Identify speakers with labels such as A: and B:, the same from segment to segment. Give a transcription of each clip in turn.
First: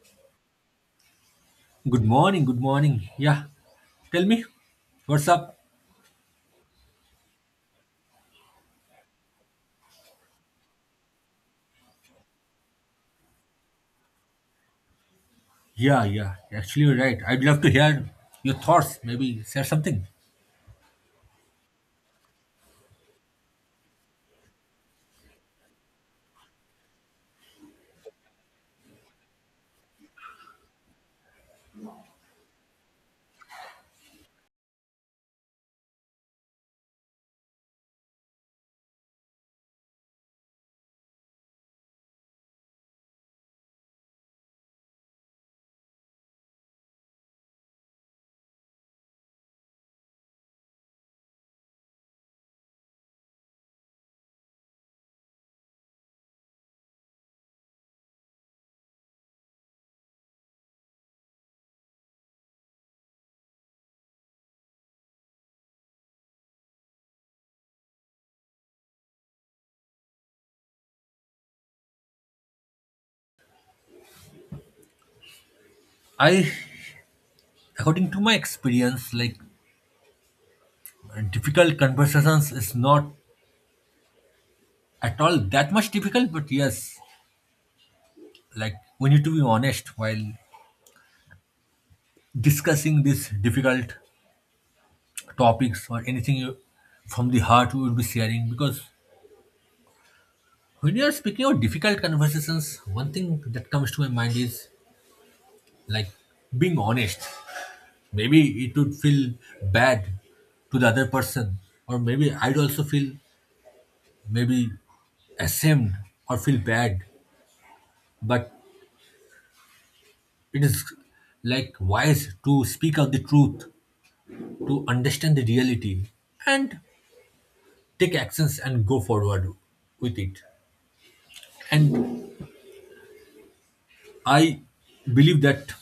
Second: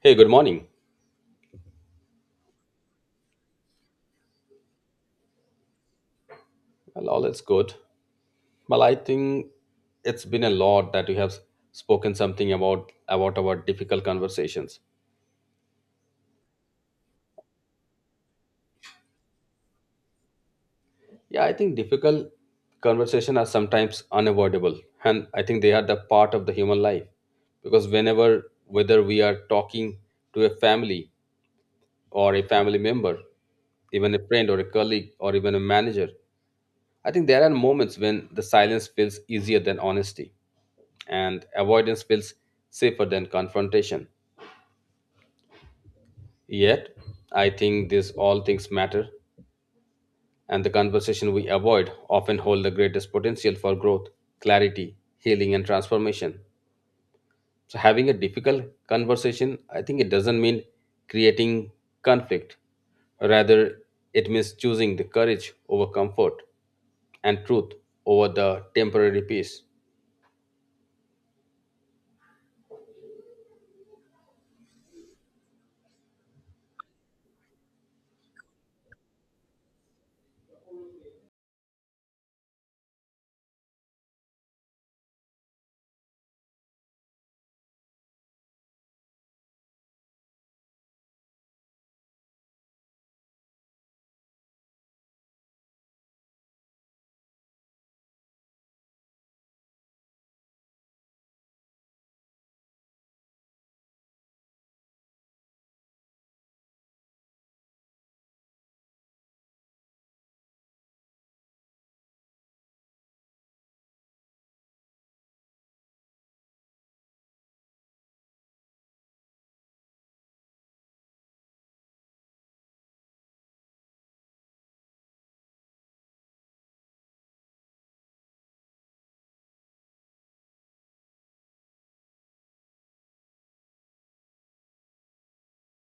A: Hey, good morning.
B: Good morning, good morning. Yeah, tell me, what's up?
A: Well, all is good. Well, I think it's been a lot that we have spoken something about our difficult conversations.
B: Yeah, yeah, actually, you're right. I'd love to hear your thoughts, maybe share something.
A: Yeah, I think difficult conversations are sometimes unavoidable, and I think they are the part of the human life because whenever whether we are talking to a family or a family member, even a friend or a colleague or even a manager, I think there are moments when the silence feels easier than honesty and avoidance feels safer than confrontation. Yet, I think these all things matter, and the conversation we avoid often hold the greatest potential for growth, clarity, healing, and transformation. So, having a difficult conversation, I think it doesn't mean creating conflict. Rather, it means choosing the courage over comfort and truth over the temporary peace.
B: I, According to my experience, like difficult conversations is not at all that much difficult, but yes, like we need to be honest while discussing these difficult topics or anything you, from the heart we would be sharing because when you are speaking of difficult conversations, one thing that comes to my mind is like being honest. Maybe it would feel bad to the other person, or maybe I'd also feel maybe ashamed or feel bad. But it is like wise to speak out the truth, to understand the reality, and take actions and go forward with it. And I believe that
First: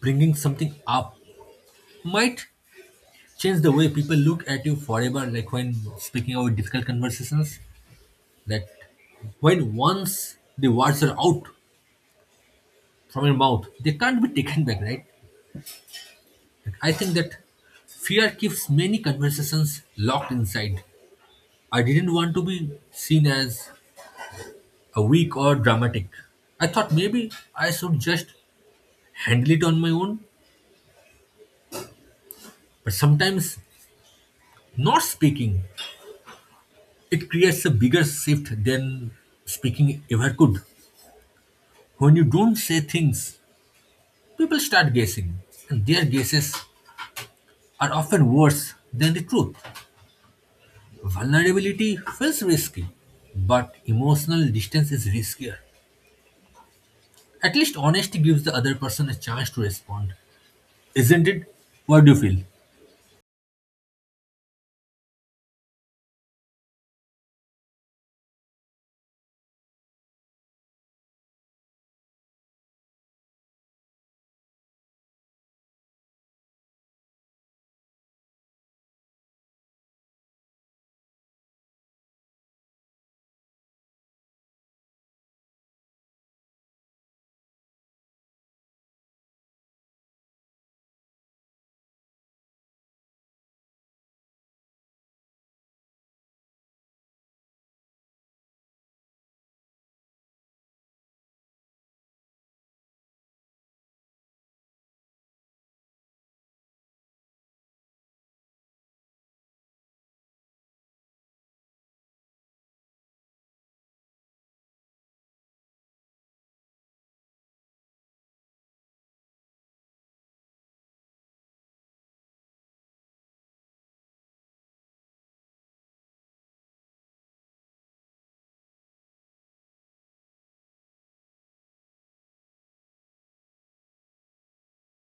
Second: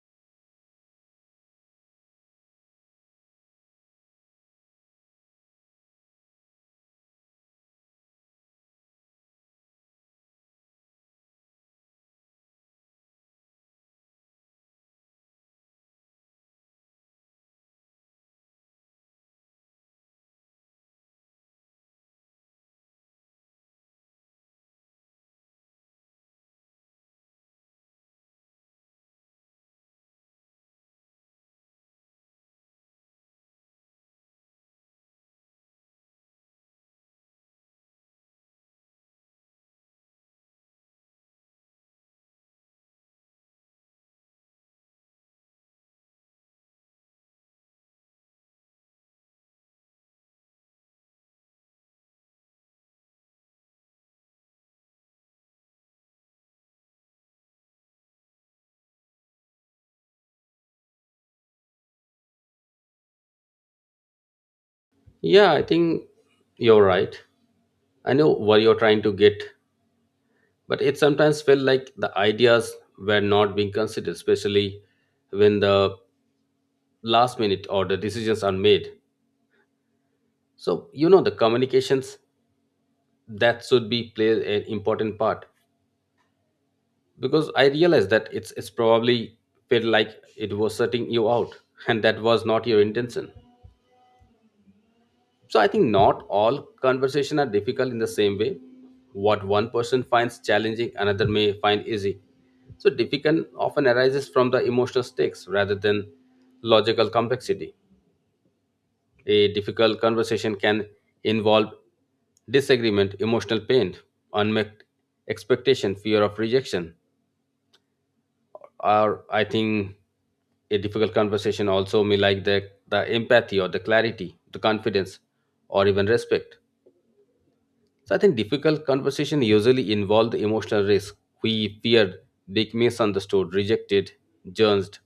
B: bringing something up might change the way people look at you forever, like when speaking about difficult conversations that when once the words are out from your mouth, they can't be taken back, right? Like, I think that fear keeps many conversations locked inside. I didn't want to be seen as a weak or dramatic. I thought maybe I should just handle it on my own, but sometimes not speaking it creates a bigger shift than speaking ever could. When you don't say things, people start guessing, and their guesses are often worse than the truth. Vulnerability feels risky, but emotional distance is riskier. At least honesty gives the other person a chance to respond, isn't it? What do you feel?
A: Yeah, I think you're right. I know what you're trying to get, but it sometimes felt like the ideas were not being considered, especially when the last minute or the decisions are made. So, you know, the communications that should be play an important part because I realized that it's probably felt like it was shutting you out, and that was not your intention. So I think not all conversations are difficult in the same way. What one person finds challenging, another may find easy. So difficult often arises from the emotional stakes rather than logical complexity. A difficult conversation can involve disagreement, emotional pain, unmet expectation, fear of rejection, or I think a difficult conversation also may like the empathy or the clarity, the confidence, or even respect. So I think difficult conversation usually involve the emotional risk. We fear being misunderstood, rejected, judged,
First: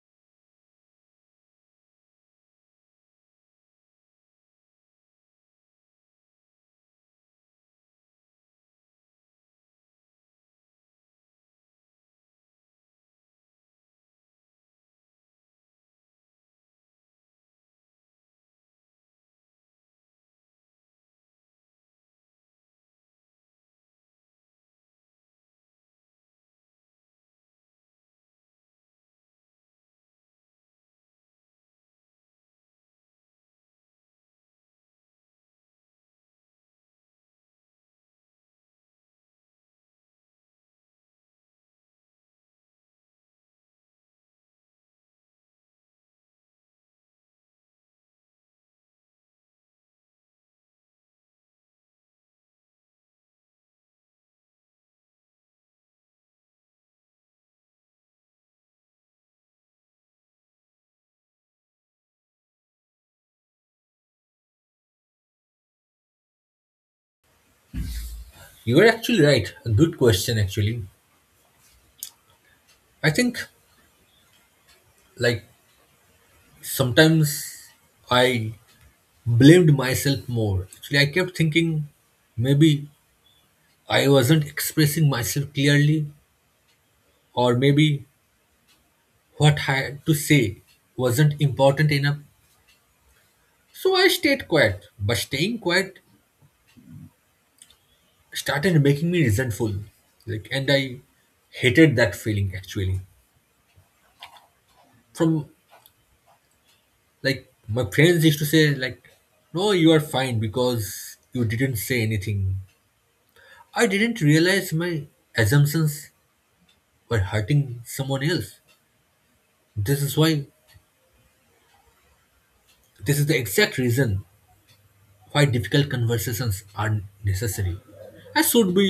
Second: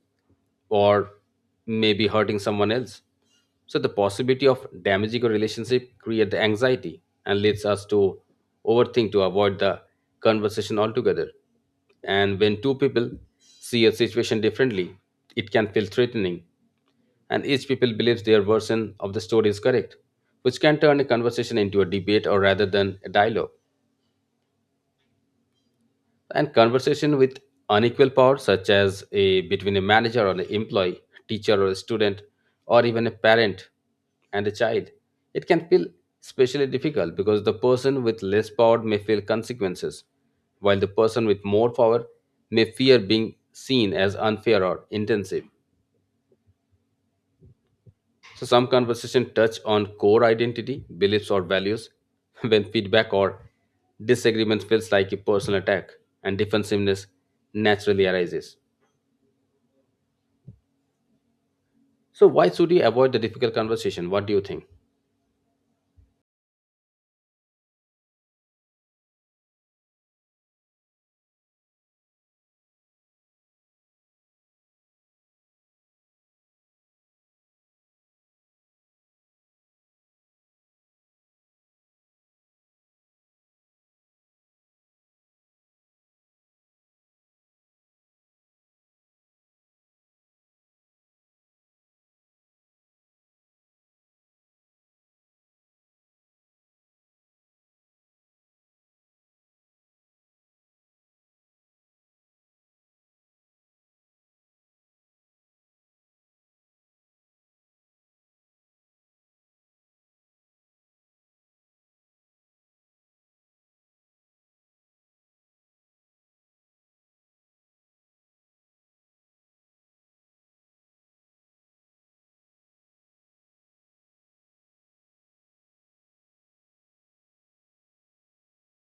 A: or maybe hurting someone else. So the possibility of damaging a relationship creates the anxiety and leads us to overthink to avoid the conversation altogether. And when two people see a situation differently, it can feel threatening, and each people believes their version of the story is correct, which can turn a conversation into a debate or rather than a dialogue. And conversation with unequal power, such as a between a manager or an employee, teacher or a student, or even a parent and a child, it can feel especially difficult because the person with less power may feel consequences, while the person with more power may fear being seen as unfair or intensive. So some conversation touch on core identity, beliefs or values. When feedback or disagreement feels like a personal attack, and defensiveness naturally arises. So why should you avoid the difficult conversation? What do you think?
B: You're actually right. A good question, actually. I think, like, sometimes I blamed myself more. Actually, I kept thinking maybe I wasn't expressing myself clearly, or maybe what I had to say wasn't important enough. So I stayed quiet. But staying quiet started making me resentful, like, and I hated that feeling actually. From, like, my friends used to say like, no, you are fine because you didn't say anything. I didn't realize my assumptions were hurting someone else. This is why, this is the exact reason why difficult conversations are necessary. I should be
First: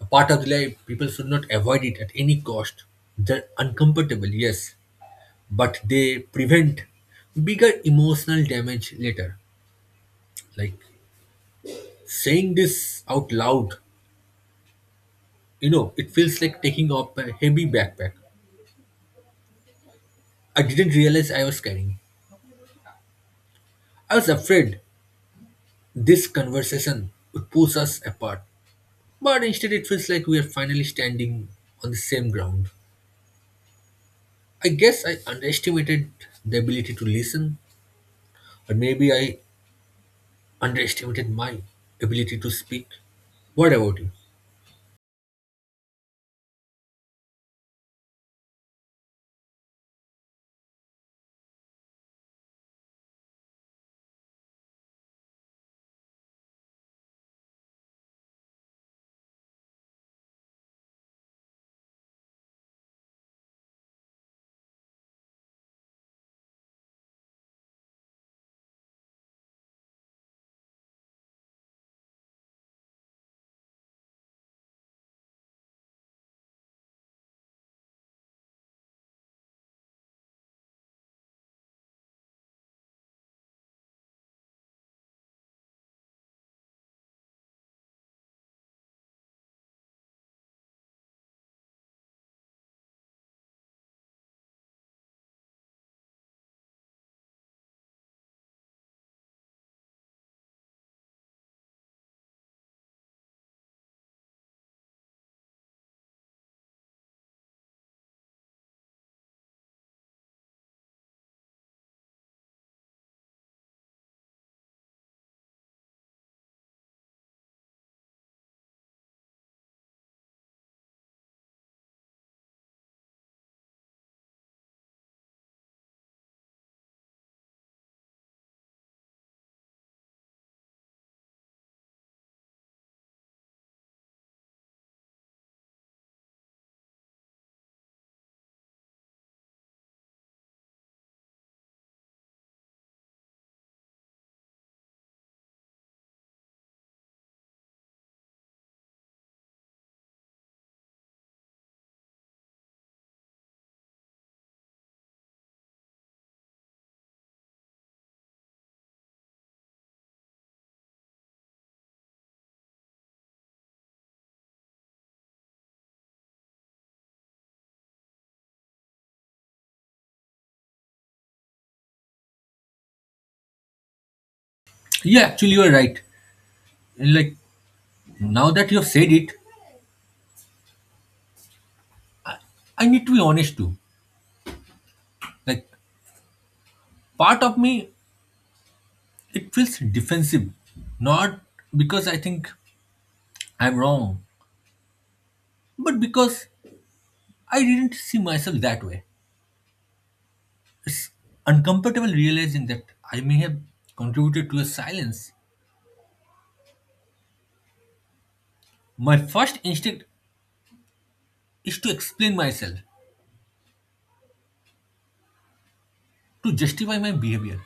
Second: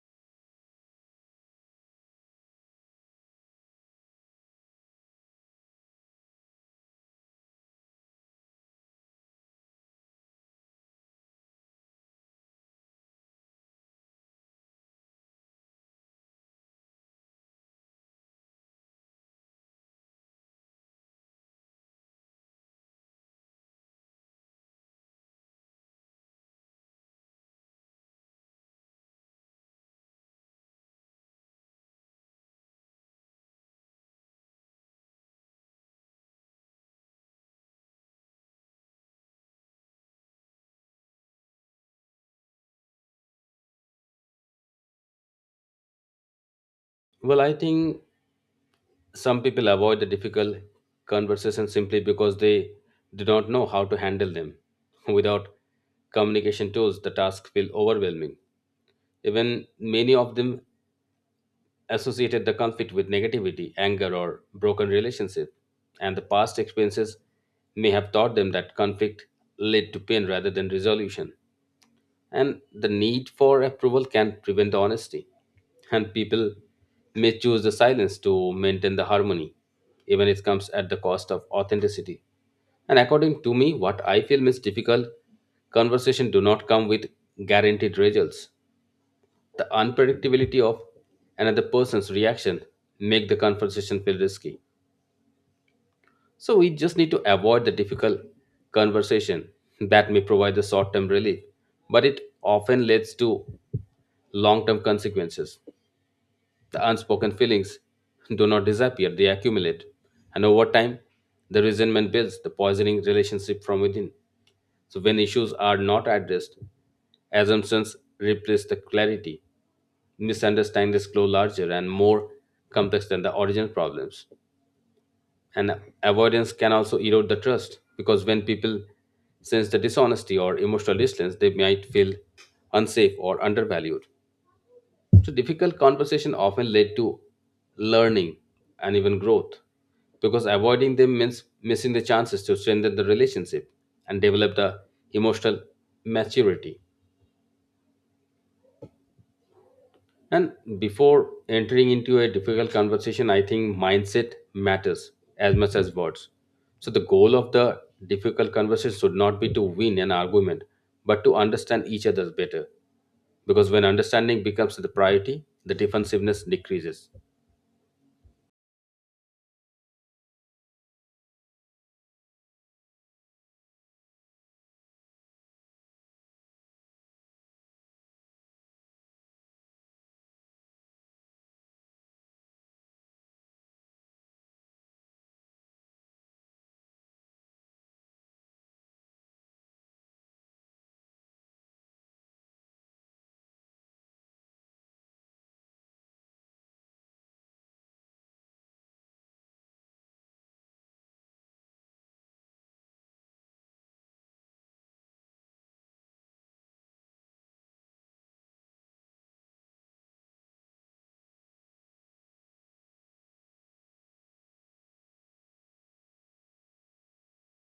B: a part of the life. People should not avoid it at any cost. They're uncomfortable, yes, but they prevent bigger emotional damage later. Like saying this out loud, it feels like taking off a heavy backpack I didn't realize I was carrying. I was afraid this conversation would push us apart, but instead it feels like we are finally standing on the same ground. I guess I underestimated the ability to listen, or maybe I underestimated my ability to speak. What about you?
A: Well, I think some people avoid the difficult conversation simply because they do not know how to handle them. Without communication tools, the task feel overwhelming. Even many of them associated the conflict with negativity, anger, or broken relationship, and the past experiences may have taught them that conflict led to pain rather than resolution. And the need for approval can prevent the honesty, and people may choose the silence to maintain the harmony, even if it comes at the cost of authenticity. And according to me, what I feel is difficult conversation do not come with guaranteed results. The unpredictability of another person's reaction make the conversation feel risky. So we just need to avoid the difficult conversation that may provide the short-term relief, but it often leads to long-term consequences. The unspoken feelings do not disappear, they accumulate. And over time, the resentment builds, the poisoning relationship from within. So when issues are not addressed, assumptions replace the clarity. Misunderstandings grow larger and more complex than the original problems. And avoidance can also erode the trust because when people sense the dishonesty or emotional distance, they might feel unsafe or undervalued. So difficult conversation often led to learning and even growth because avoiding them means missing the chances to strengthen the relationship and develop the emotional maturity. And before entering into a difficult conversation, I think mindset matters as much as words. So the goal of the difficult conversation should not be to win an argument, but to understand each other better. Because when understanding becomes the priority, the defensiveness decreases.
B: Yeah, actually, you are right. Like, now that you've said it, I need to be honest too. Like, part of me, it feels defensive. Not because I think I'm wrong, but because I didn't see myself that way. It's uncomfortable realizing that I may have contributed to a silence. My first instinct is to explain myself, to justify my behavior.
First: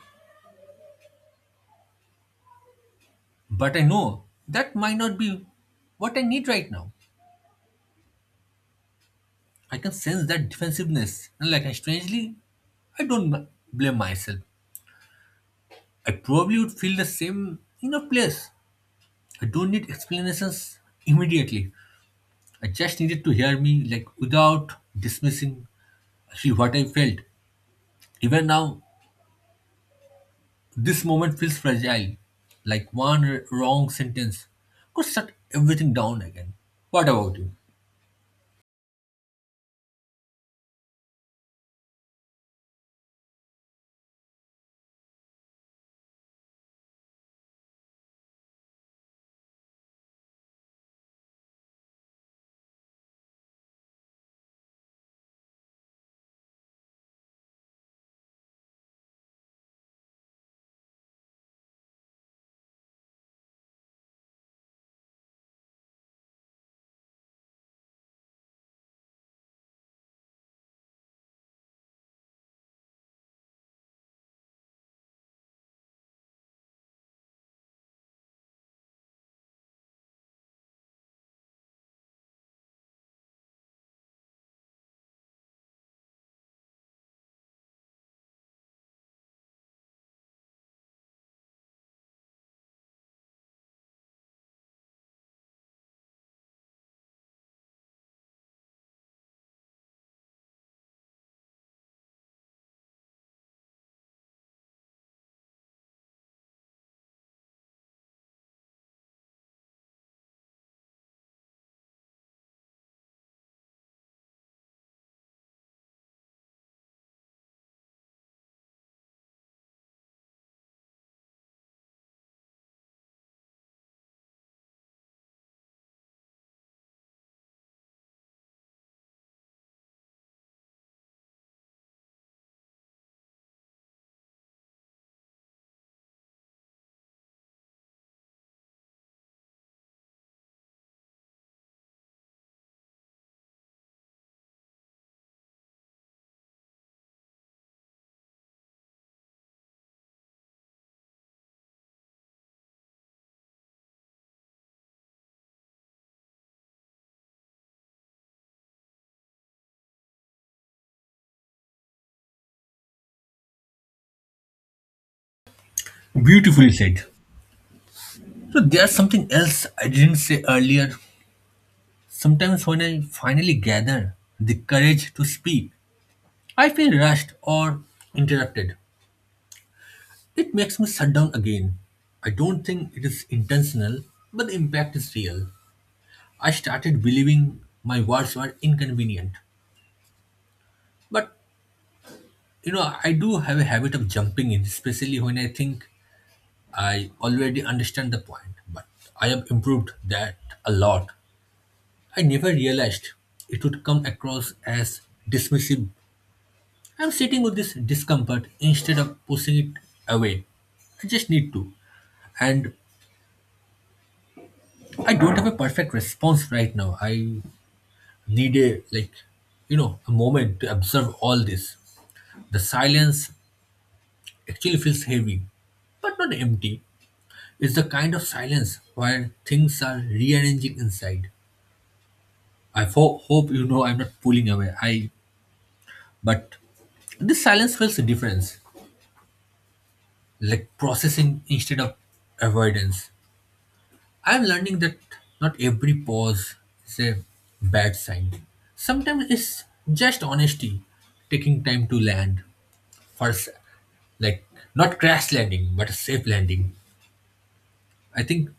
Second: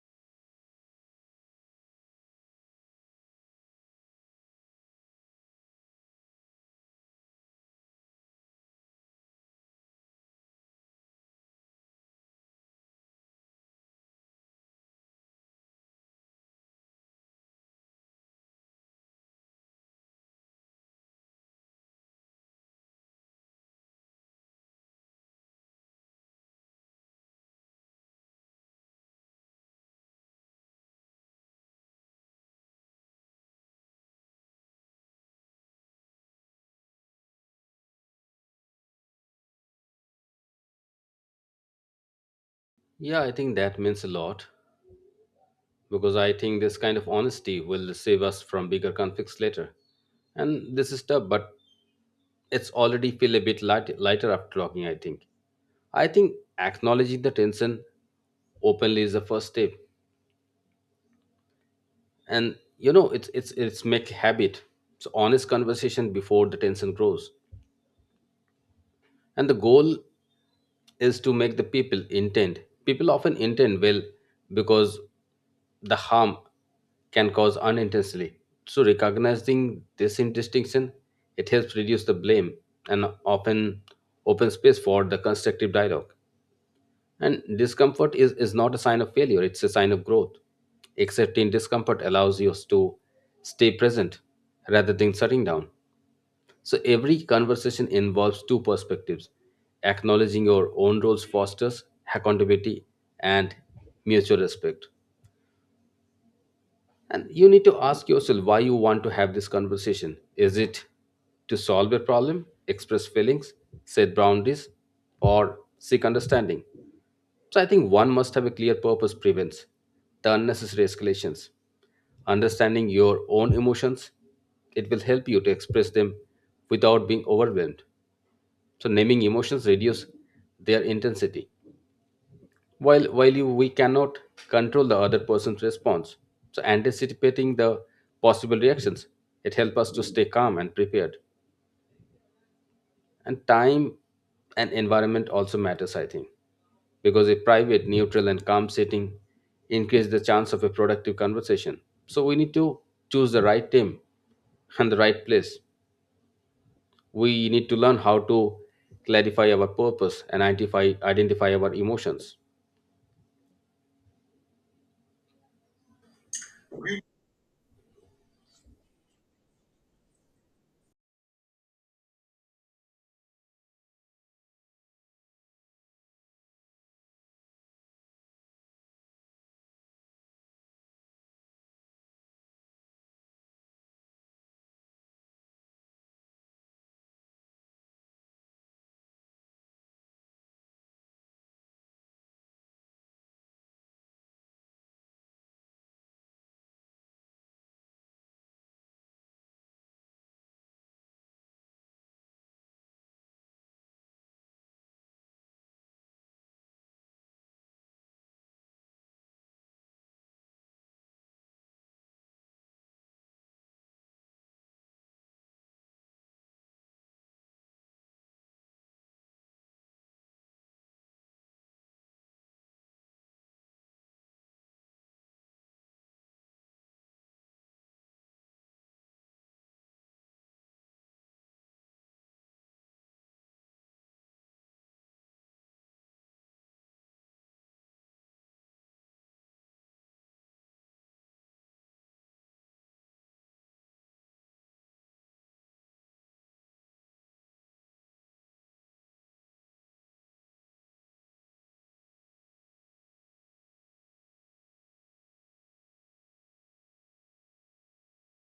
B: But I know that might not be what I need right now. I can sense that defensiveness, and, like, I strangely, I don't m- blame myself. I probably would feel the same in a place. I don't need explanations immediately. I just needed to hear me, like without dismissing actually what I felt. Even now, this moment feels fragile. Like one wrong sentence could shut everything down again. What about you?
A: Yeah, I think that means a lot because I think this kind of honesty will save us from bigger conflicts later. And this is tough, but it's already feel a bit lighter after talking, I think. I think acknowledging the tension openly is the first step. And you know, it's make habit. So honest conversation before the tension grows. And the goal is to make the people intent. People often intend well because the harm can cause unintentionally. So recognizing this distinction, it helps reduce the blame and often open space for the constructive dialogue. And discomfort is not a sign of failure, it's a sign of growth. Accepting discomfort allows you to stay present rather than shutting down. So every conversation involves two perspectives. Acknowledging your own roles fosters accountability and mutual respect. And you need to ask yourself why you want to have this conversation. Is it to solve a problem, express feelings, set boundaries, or seek understanding? So I think one must have a clear purpose prevents the unnecessary escalations. Understanding your own emotions, it will help you to express them without being overwhelmed. So naming emotions reduce their intensity. While we cannot control the other person's response, so anticipating the possible reactions, it helps us to stay calm and prepared. And time and environment also matters, I think, because a private, neutral, and calm setting increase the chance of a productive conversation. So we need to choose the right team and the right place. We need to learn how to clarify our purpose and identify our emotions.
B: Beautifully said. So there's something else I didn't say earlier. Sometimes when I finally gather the courage to speak, I feel rushed or interrupted. It makes me shut down again. I don't think it is intentional, but the impact is real. I started believing my words were inconvenient. But you know, I do have a habit of jumping in, especially when I think I already understand the point. But I have improved that a lot. I never realized it would come across as dismissive. I'm sitting with this discomfort instead of pushing it away. I just need to. And I don't have a perfect response right now. I need, a like, you know, a moment to observe all this. The silence actually feels heavy, but not empty. It's the kind of silence where things are rearranging inside. Hope you know I'm not pulling away. I, but this silence feels a difference, like processing instead of avoidance. I'm learning that not every pause is a bad sign. Sometimes it's just honesty, taking time to land first, like not crash landing, but a safe landing. I think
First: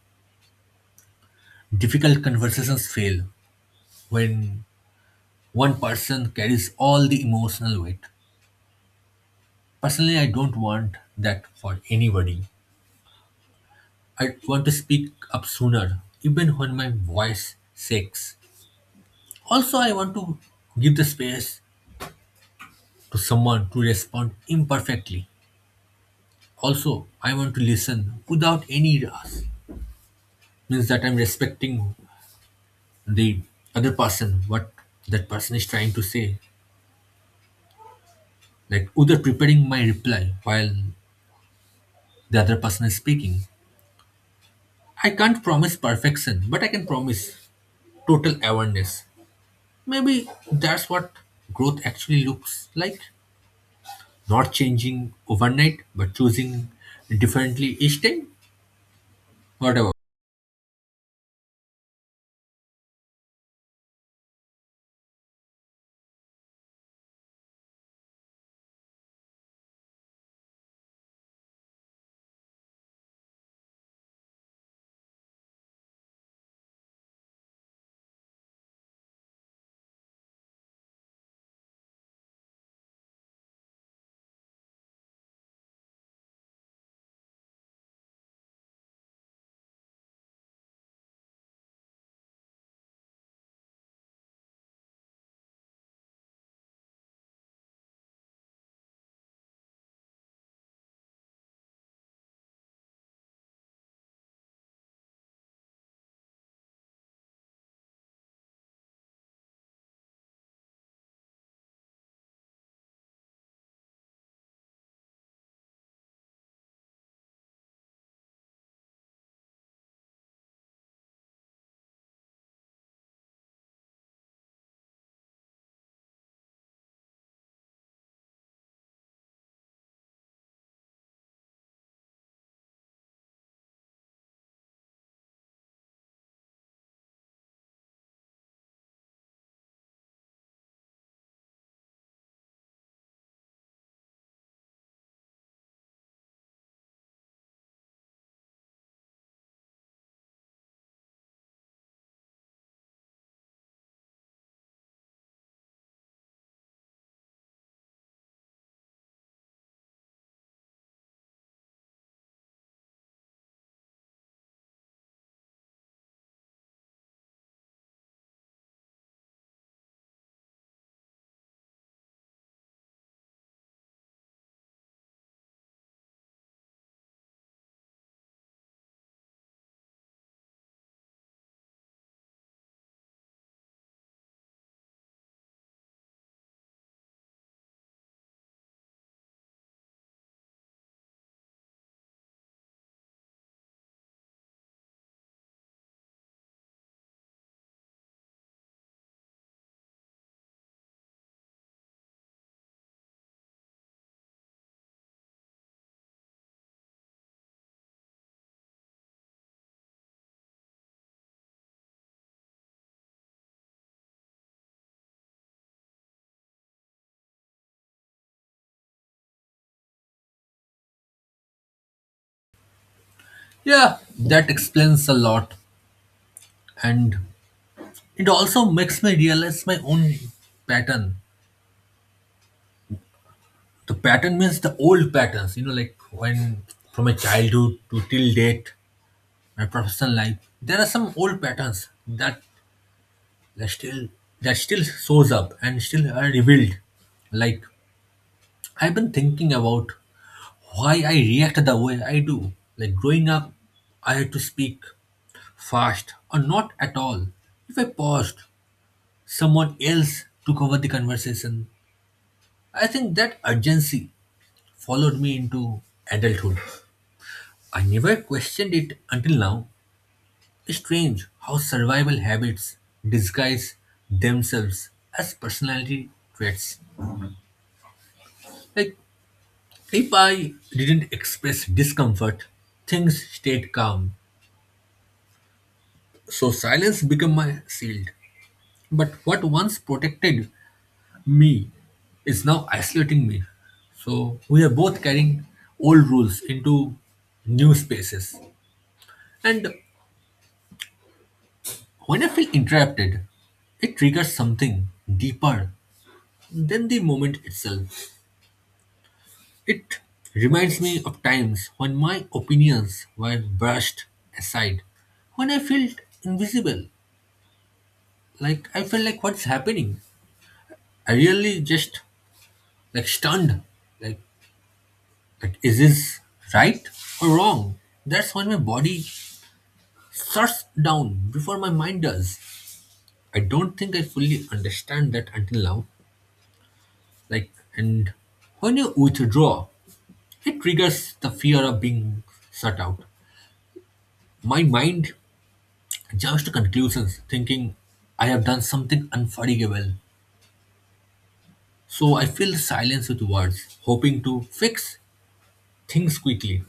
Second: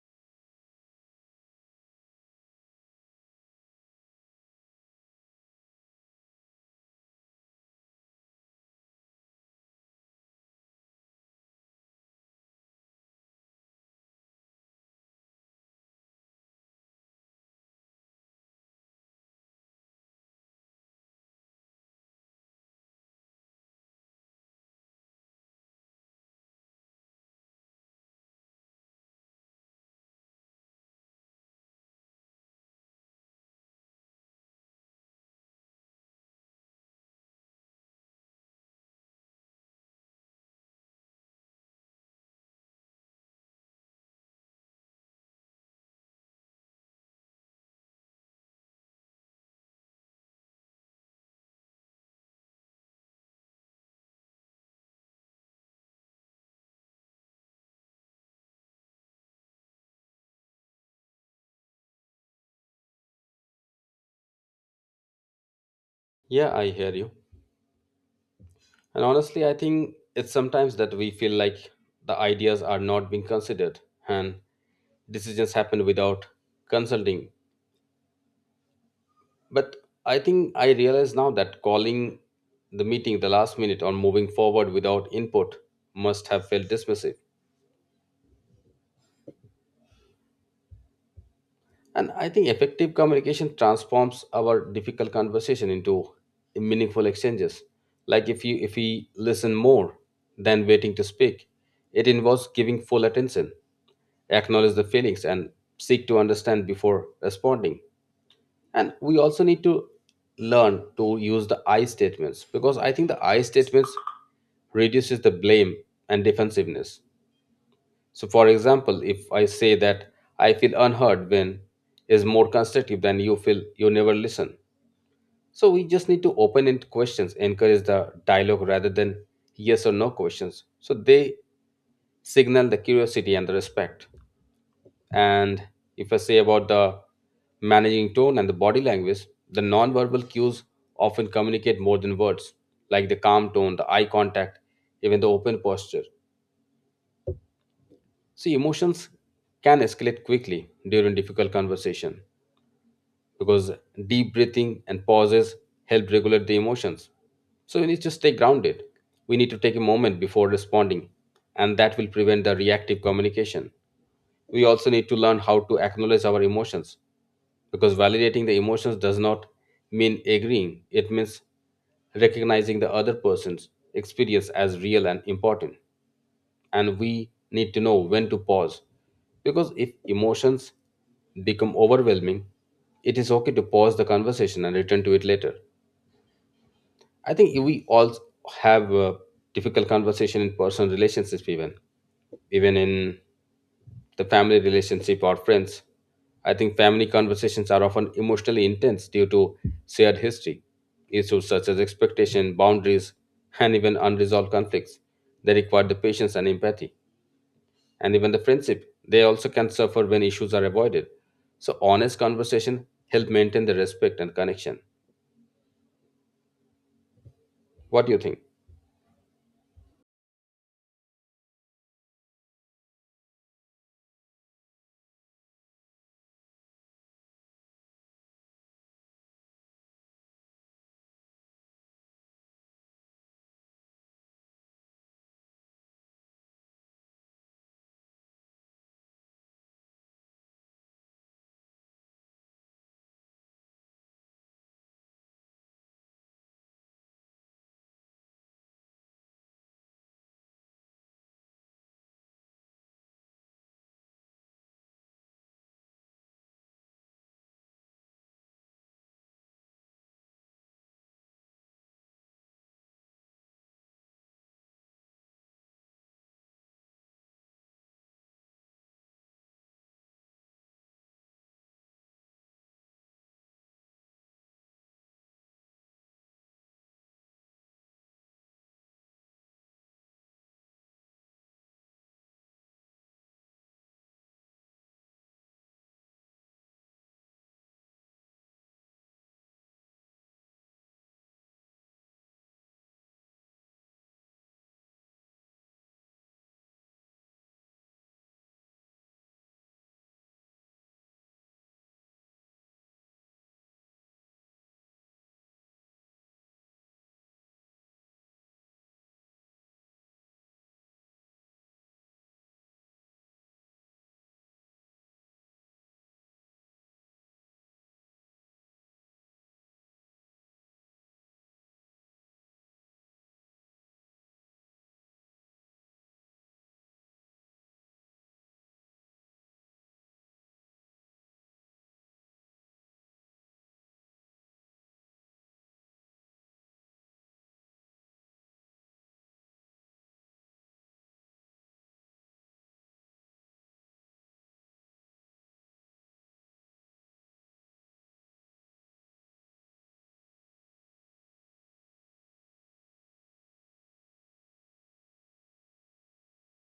B: difficult conversations fail when one person carries all the emotional weight. Personally, I don't want that for anybody. I want to speak up sooner, even when my voice shakes. Also, I want to give the space to someone to respond imperfectly. Also, I want to listen without any rush. Means that I'm respecting the other person, what that person is trying to say. Like without preparing my reply while the other person is speaking. I can't promise perfection, but I can promise total awareness. Maybe that's what growth actually looks like. Not changing overnight, but choosing differently each time. Whatever.
A: Yeah, I hear you. And honestly, I think it's sometimes that we feel like the ideas are not being considered and decisions happen without consulting. But I think I realize now that calling the meeting the last minute or moving forward without input must have felt dismissive. And I think effective communication transforms our difficult conversation into meaningful exchanges. Like if we listen more than waiting to speak, it involves giving full attention, acknowledge the feelings and seek to understand before responding. And we also need to learn to use the I statements because I think the I statements reduces the blame and defensiveness. So, for example, if I say that I feel unheard when is more constructive than you feel you never listen. So, we just need to open end questions, encourage the dialogue rather than yes or no questions. So, they signal the curiosity and the respect. And if I say about the managing tone and the body language, the nonverbal cues often communicate more than words, like the calm tone, the eye contact, even the open posture. See, emotions can escalate quickly during difficult conversation because deep breathing and pauses help regulate the emotions. So we need to stay grounded. We need to take a moment before responding, and that will prevent the reactive communication. We also need to learn how to acknowledge our emotions because validating the emotions does not mean agreeing, it means recognizing the other person's experience as real and important. And we need to know when to pause because if emotions become overwhelming, it is okay to pause the conversation and return to it later. I think we all have a difficult conversation in personal relationships, even in the family relationship or friends. I think family conversations are often emotionally intense due to shared history, issues such as expectation, boundaries, and even unresolved conflicts. They require the patience and empathy. And even the friendship, they also can suffer when issues are avoided. So honest conversation help maintain the respect and connection. What do you think?
B: Yeah, that explains a lot, and it also makes me realize my own pattern. The pattern means the old patterns, like, when from my childhood to till date, my professional life, there are some old patterns that, that still that still shows up and still are revealed. Like, I've been thinking about why I react the way I do. Like growing up, I had to speak fast or not at all. If I paused, someone else took over the conversation. I think that urgency followed me into adulthood. I never questioned it until now. Strange how survival habits disguise themselves as personality traits. Like, if I didn't express discomfort, things stayed calm. So silence became my shield. But what once protected me is now isolating me. So we are both carrying old rules into new spaces. And when I feel interrupted, it triggers something deeper than the moment itself. It reminds me of times when my opinions were brushed aside, when I felt invisible, like I felt like what's happening. I really just, like, stunned, like, like, is this right or wrong? That's when my body shuts down before my mind does. I don't think I fully understand that until now. Like, and when you withdraw, it triggers the fear of being shut out. My mind jumps to conclusions, thinking I have done something unforgivable. So I fill silence with words, hoping to fix things quickly.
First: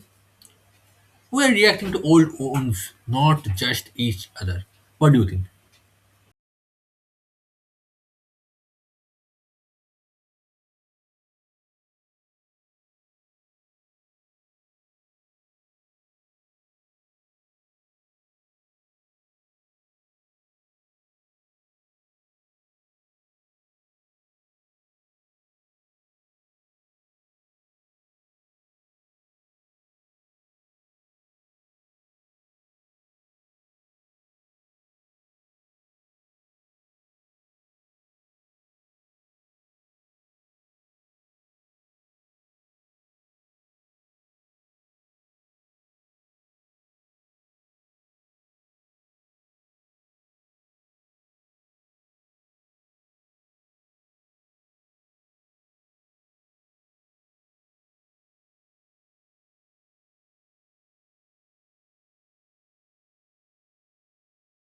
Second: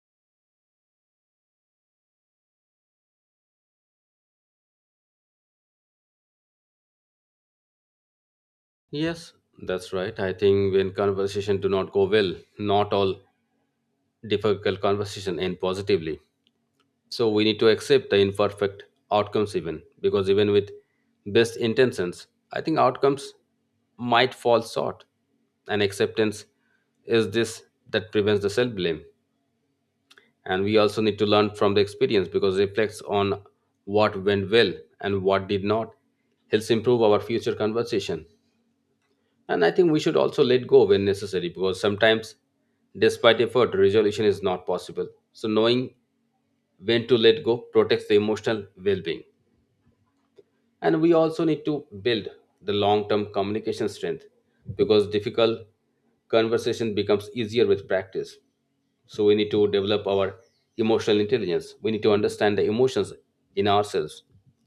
B: We are reacting to old wounds, not just each other. What do you think?
A: Yes, that's right. I think when conversation do not go well, not all difficult conversation end positively. So we need to accept the imperfect outcomes even, because even with best intentions, I think outcomes might fall short, and acceptance is this that prevents the self blame. And we also need to learn from the experience because it reflects on what went well and what did not, helps improve our future conversation. And I think we should also let go when necessary because sometimes, despite effort, resolution is not possible. So knowing when to let go protects the emotional well-being. And we also need to build the long term communication strength because difficult conversation becomes easier with practice. So we need to develop our emotional intelligence. We need to understand the emotions in ourselves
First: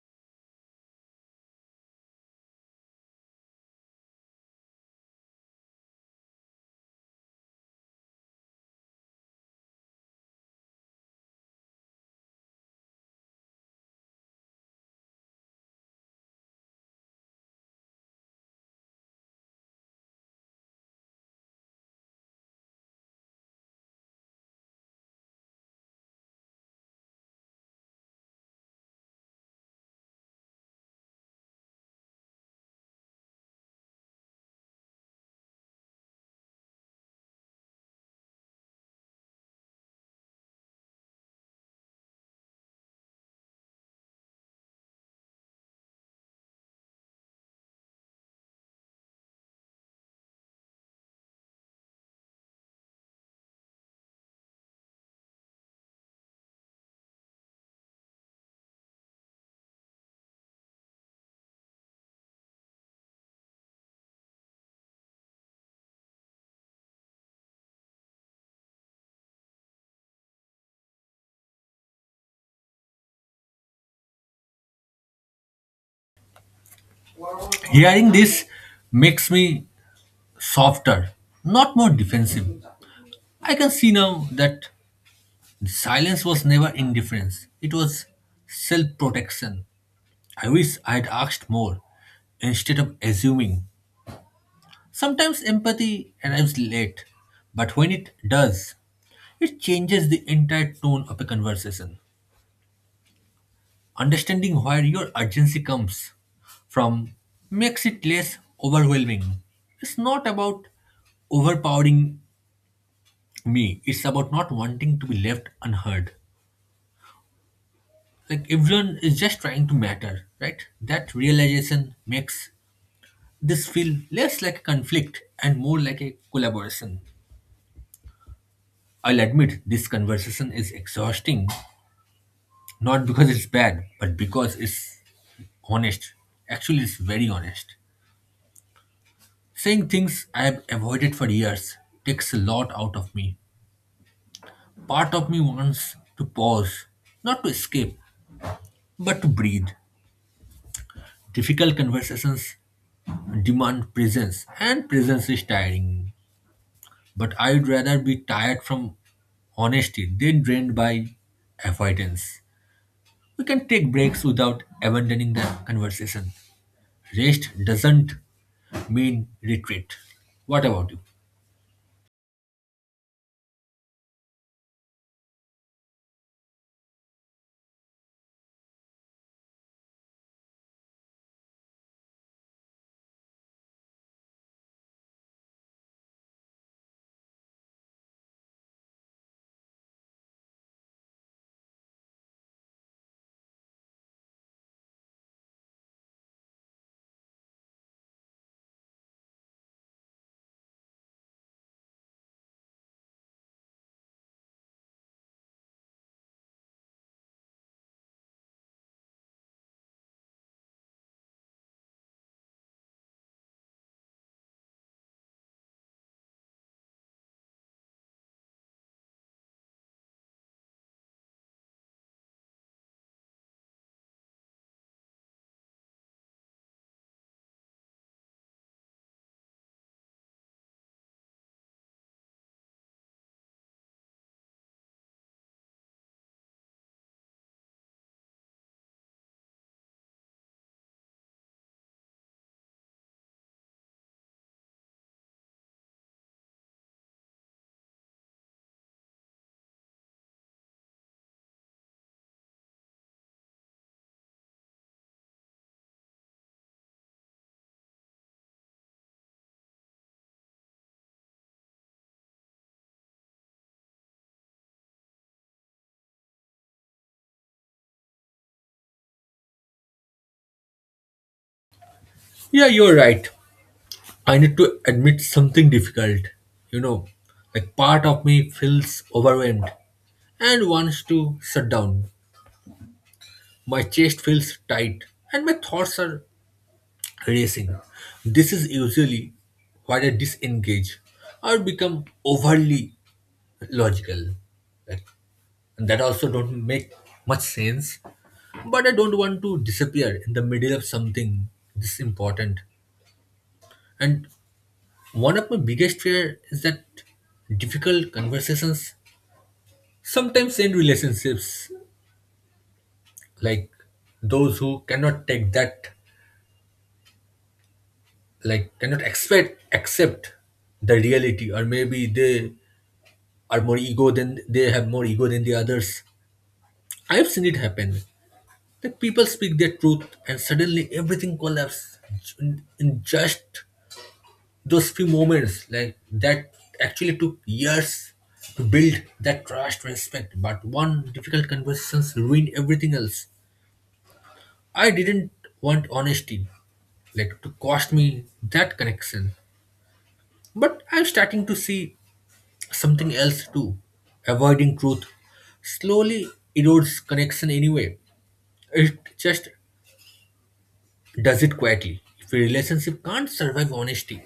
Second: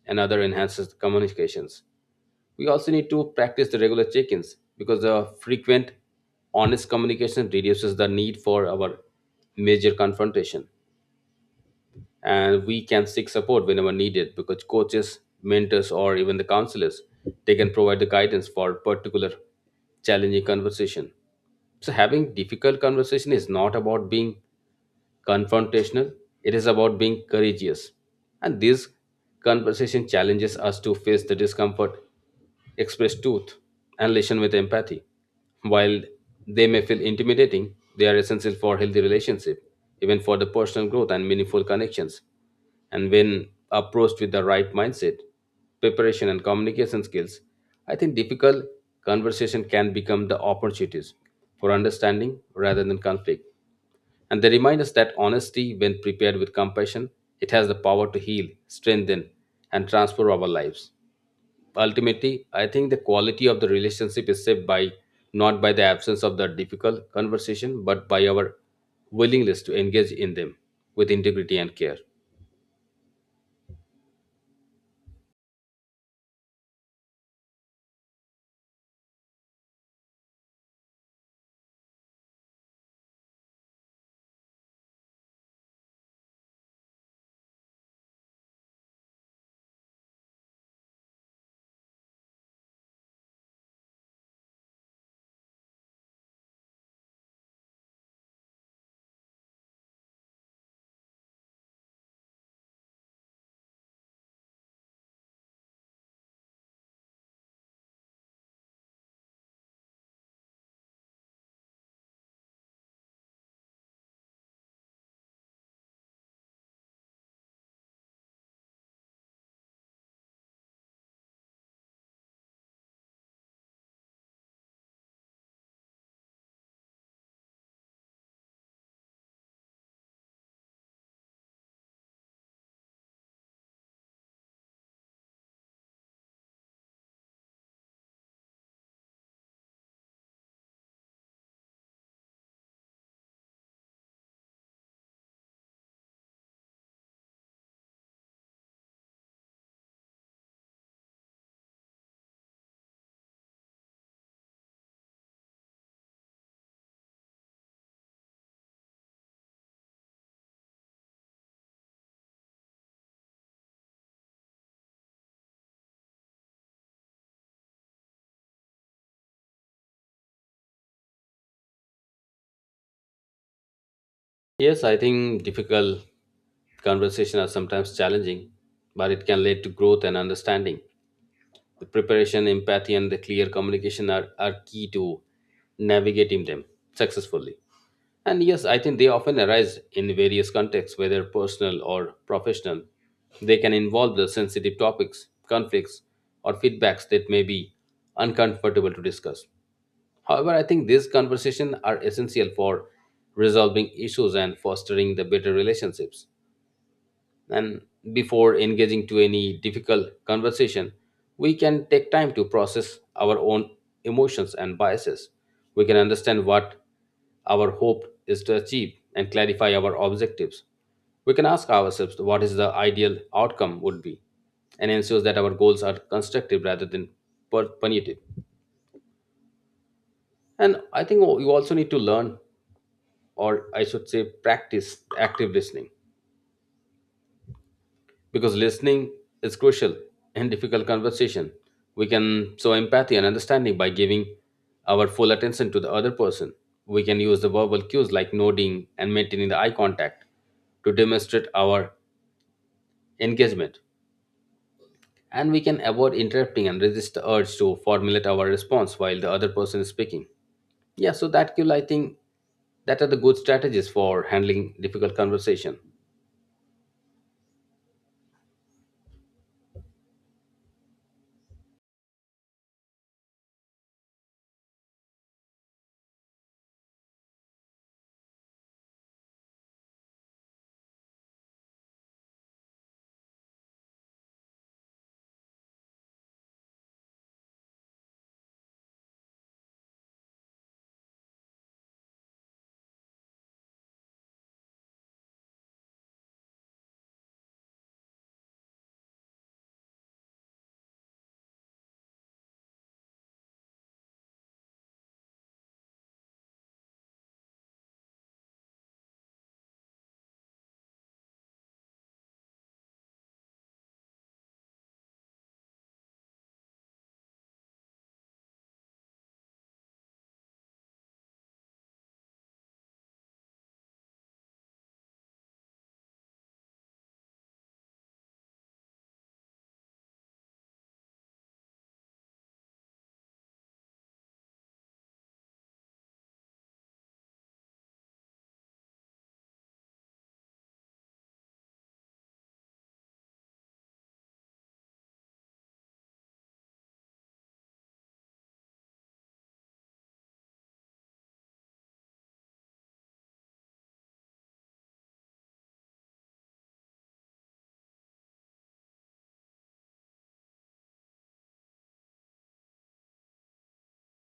A: and other enhances the communications. We also need to practice the regular check-ins because the frequent honest communication reduces the need for our major confrontation. And we can seek support whenever needed because coaches, mentors, or even the counselors, they can provide the guidance for particular challenging conversation. So having difficult conversation is not about being confrontational, it is about being courageous. And this conversation challenges us to face the discomfort, express truth, and listen with empathy. While they may feel intimidating, they are essential for healthy relationship, even for the personal growth and meaningful connections. And when approached with the right mindset, preparation, and communication skills, I think difficult conversation can become the opportunities for understanding rather than conflict. And they remind us that honesty, when prepared with compassion, it has the power to heal, strengthen, and transform our lives. Ultimately, I think the quality of the relationship is shaped by not by the absence of the difficult conversation, but by our willingness to engage in them with integrity and care.
B: Hearing this makes me softer, not more defensive. I can see now that silence was never indifference, it was self protection. I wish I had asked more instead of assuming. Sometimes empathy arrives late, but when it does, it changes the entire tone of a conversation. Understanding where your urgency comes from makes it less overwhelming. It's not about overpowering me, it's about not wanting to be left unheard. Like everyone is just trying to matter, right? That realization makes this feel less like a conflict and more like a collaboration. I'll admit this conversation is exhausting, not because it's bad, but because it's honest. Actually, it's very honest. Saying things I have avoided for years takes a lot out of me. Part of me wants to pause, not to escape, but to breathe. Difficult conversations demand presence, and presence is tiring. But I'd rather be tired from honesty than drained by avoidance. We can take breaks without abandoning the conversation. Rest doesn't mean retreat. What about you?
A: Yes, I think difficult conversations are sometimes challenging, but it can lead to growth and understanding. The preparation, empathy, and the clear communication are key to navigating them successfully. And yes, I think they often arise in various contexts, whether personal or professional. They can involve the sensitive topics, conflicts, or feedbacks that may be uncomfortable to discuss. However, I think these conversations are essential for resolving issues and fostering the better relationships. And before engaging to any difficult conversation, we can take time to process our own emotions and biases. We can understand what our hope is to achieve and clarify our objectives. We can ask ourselves what is the ideal outcome would be, and ensures that our goals are constructive rather than punitive. And I think you also need to learn, or I should say practice active listening, because listening is crucial in difficult conversation. We can show empathy and understanding by giving our full attention to the other person. We can use the verbal cues like nodding and maintaining the eye contact to demonstrate our engagement. And we can avoid interrupting and resist the urge to formulate our response while the other person is speaking. Yeah, so that cue, I think, that are the good strategies for handling difficult conversation.
B: Yeah, you're right. I need to admit something difficult. You know, like, part of me feels overwhelmed and wants to shut down. My chest feels tight and my thoughts are racing. This is usually where I disengage or become overly logical. Like, and that also don't make much sense. But I don't want to disappear in the middle of something this important. And one of my biggest fear is that difficult conversations sometimes end relationships, like those who cannot take that, like cannot expect accept the reality, or maybe they have more ego than the others. I have seen it happen. That people speak their truth and suddenly everything collapses in just those few moments. Like that actually took years to build that trust, respect. But one difficult conversations ruin everything else. I didn't want honesty, like, to cost me that connection. But I'm starting to see something else too. Avoiding truth slowly erodes connection anyway. It just does it quietly. If a relationship can't survive honesty,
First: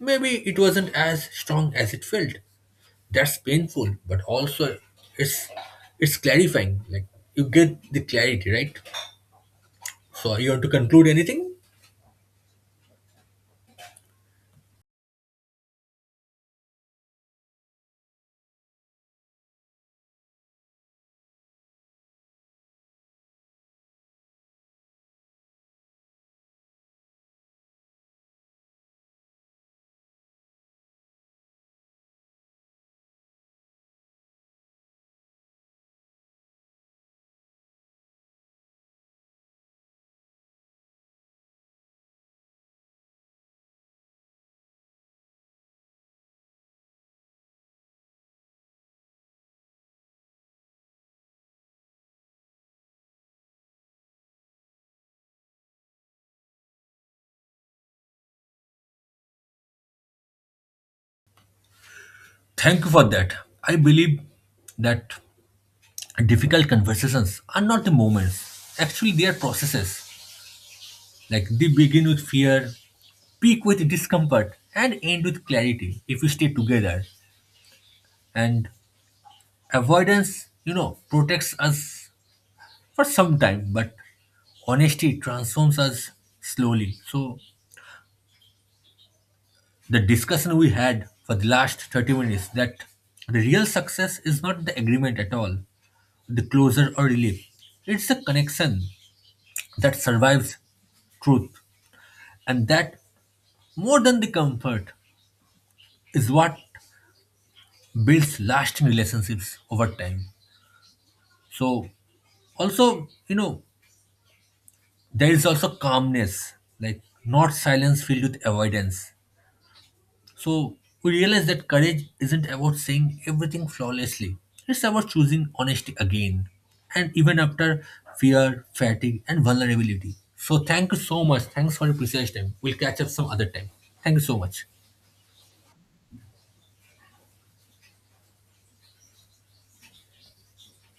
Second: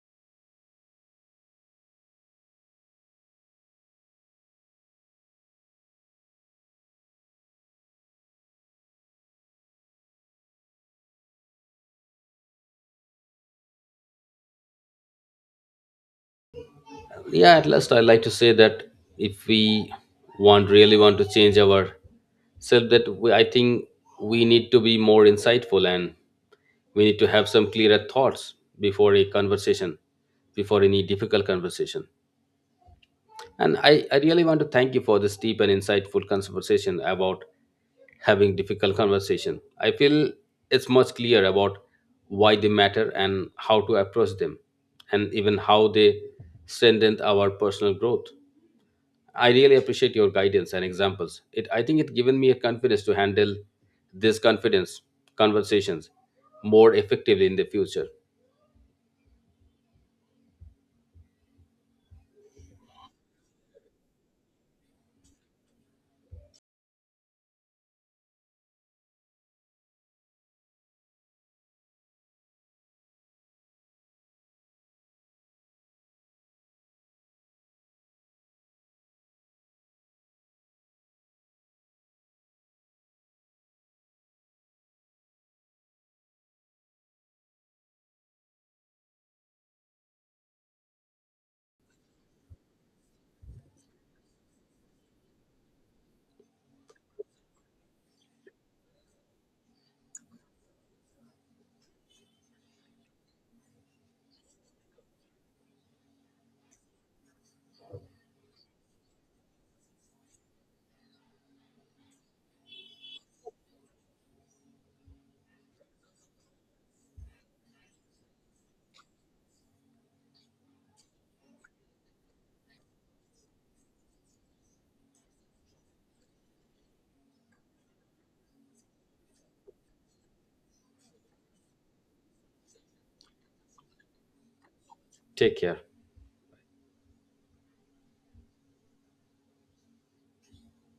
B: maybe it wasn't as strong as it felt. That's painful, but also it's it's clarifying. Like, you get the clarity, right? So you want to conclude anything?
A: Yeah, at last I like to say that if we want really want to change our self, I think we need to be more insightful, and we need to have some clearer thoughts before a conversation, before any difficult conversation. And I really want to thank you for this deep and insightful conversation about having difficult conversation. I feel it's much clear about why they matter and how to approach them, and even how they strengthen our personal growth. I really appreciate your guidance and examples. It I think it given me a confidence to handle this confidence conversations more effectively in the future.
B: Thank you for that. I believe that difficult conversations are not the moments. Actually, they are processes. Like, they begin with fear, peak with discomfort, and end with clarity if we stay together. And avoidance, protects us for some time, but honesty transforms us slowly. So the discussion we had for the last 30 minutes, that the real success is not the agreement at all, the closure or relief. It's the connection that survives truth. And that, more than the comfort, is what builds lasting relationships over time. So also, there is also calmness, like not silence filled with avoidance. So we realize that courage isn't about saying everything flawlessly. It's about choosing honesty again. And even after fear, fatigue, and vulnerability. So thank you so much. Thanks for your precious time. We'll catch up some other time. Thank you so much.
A: Take care.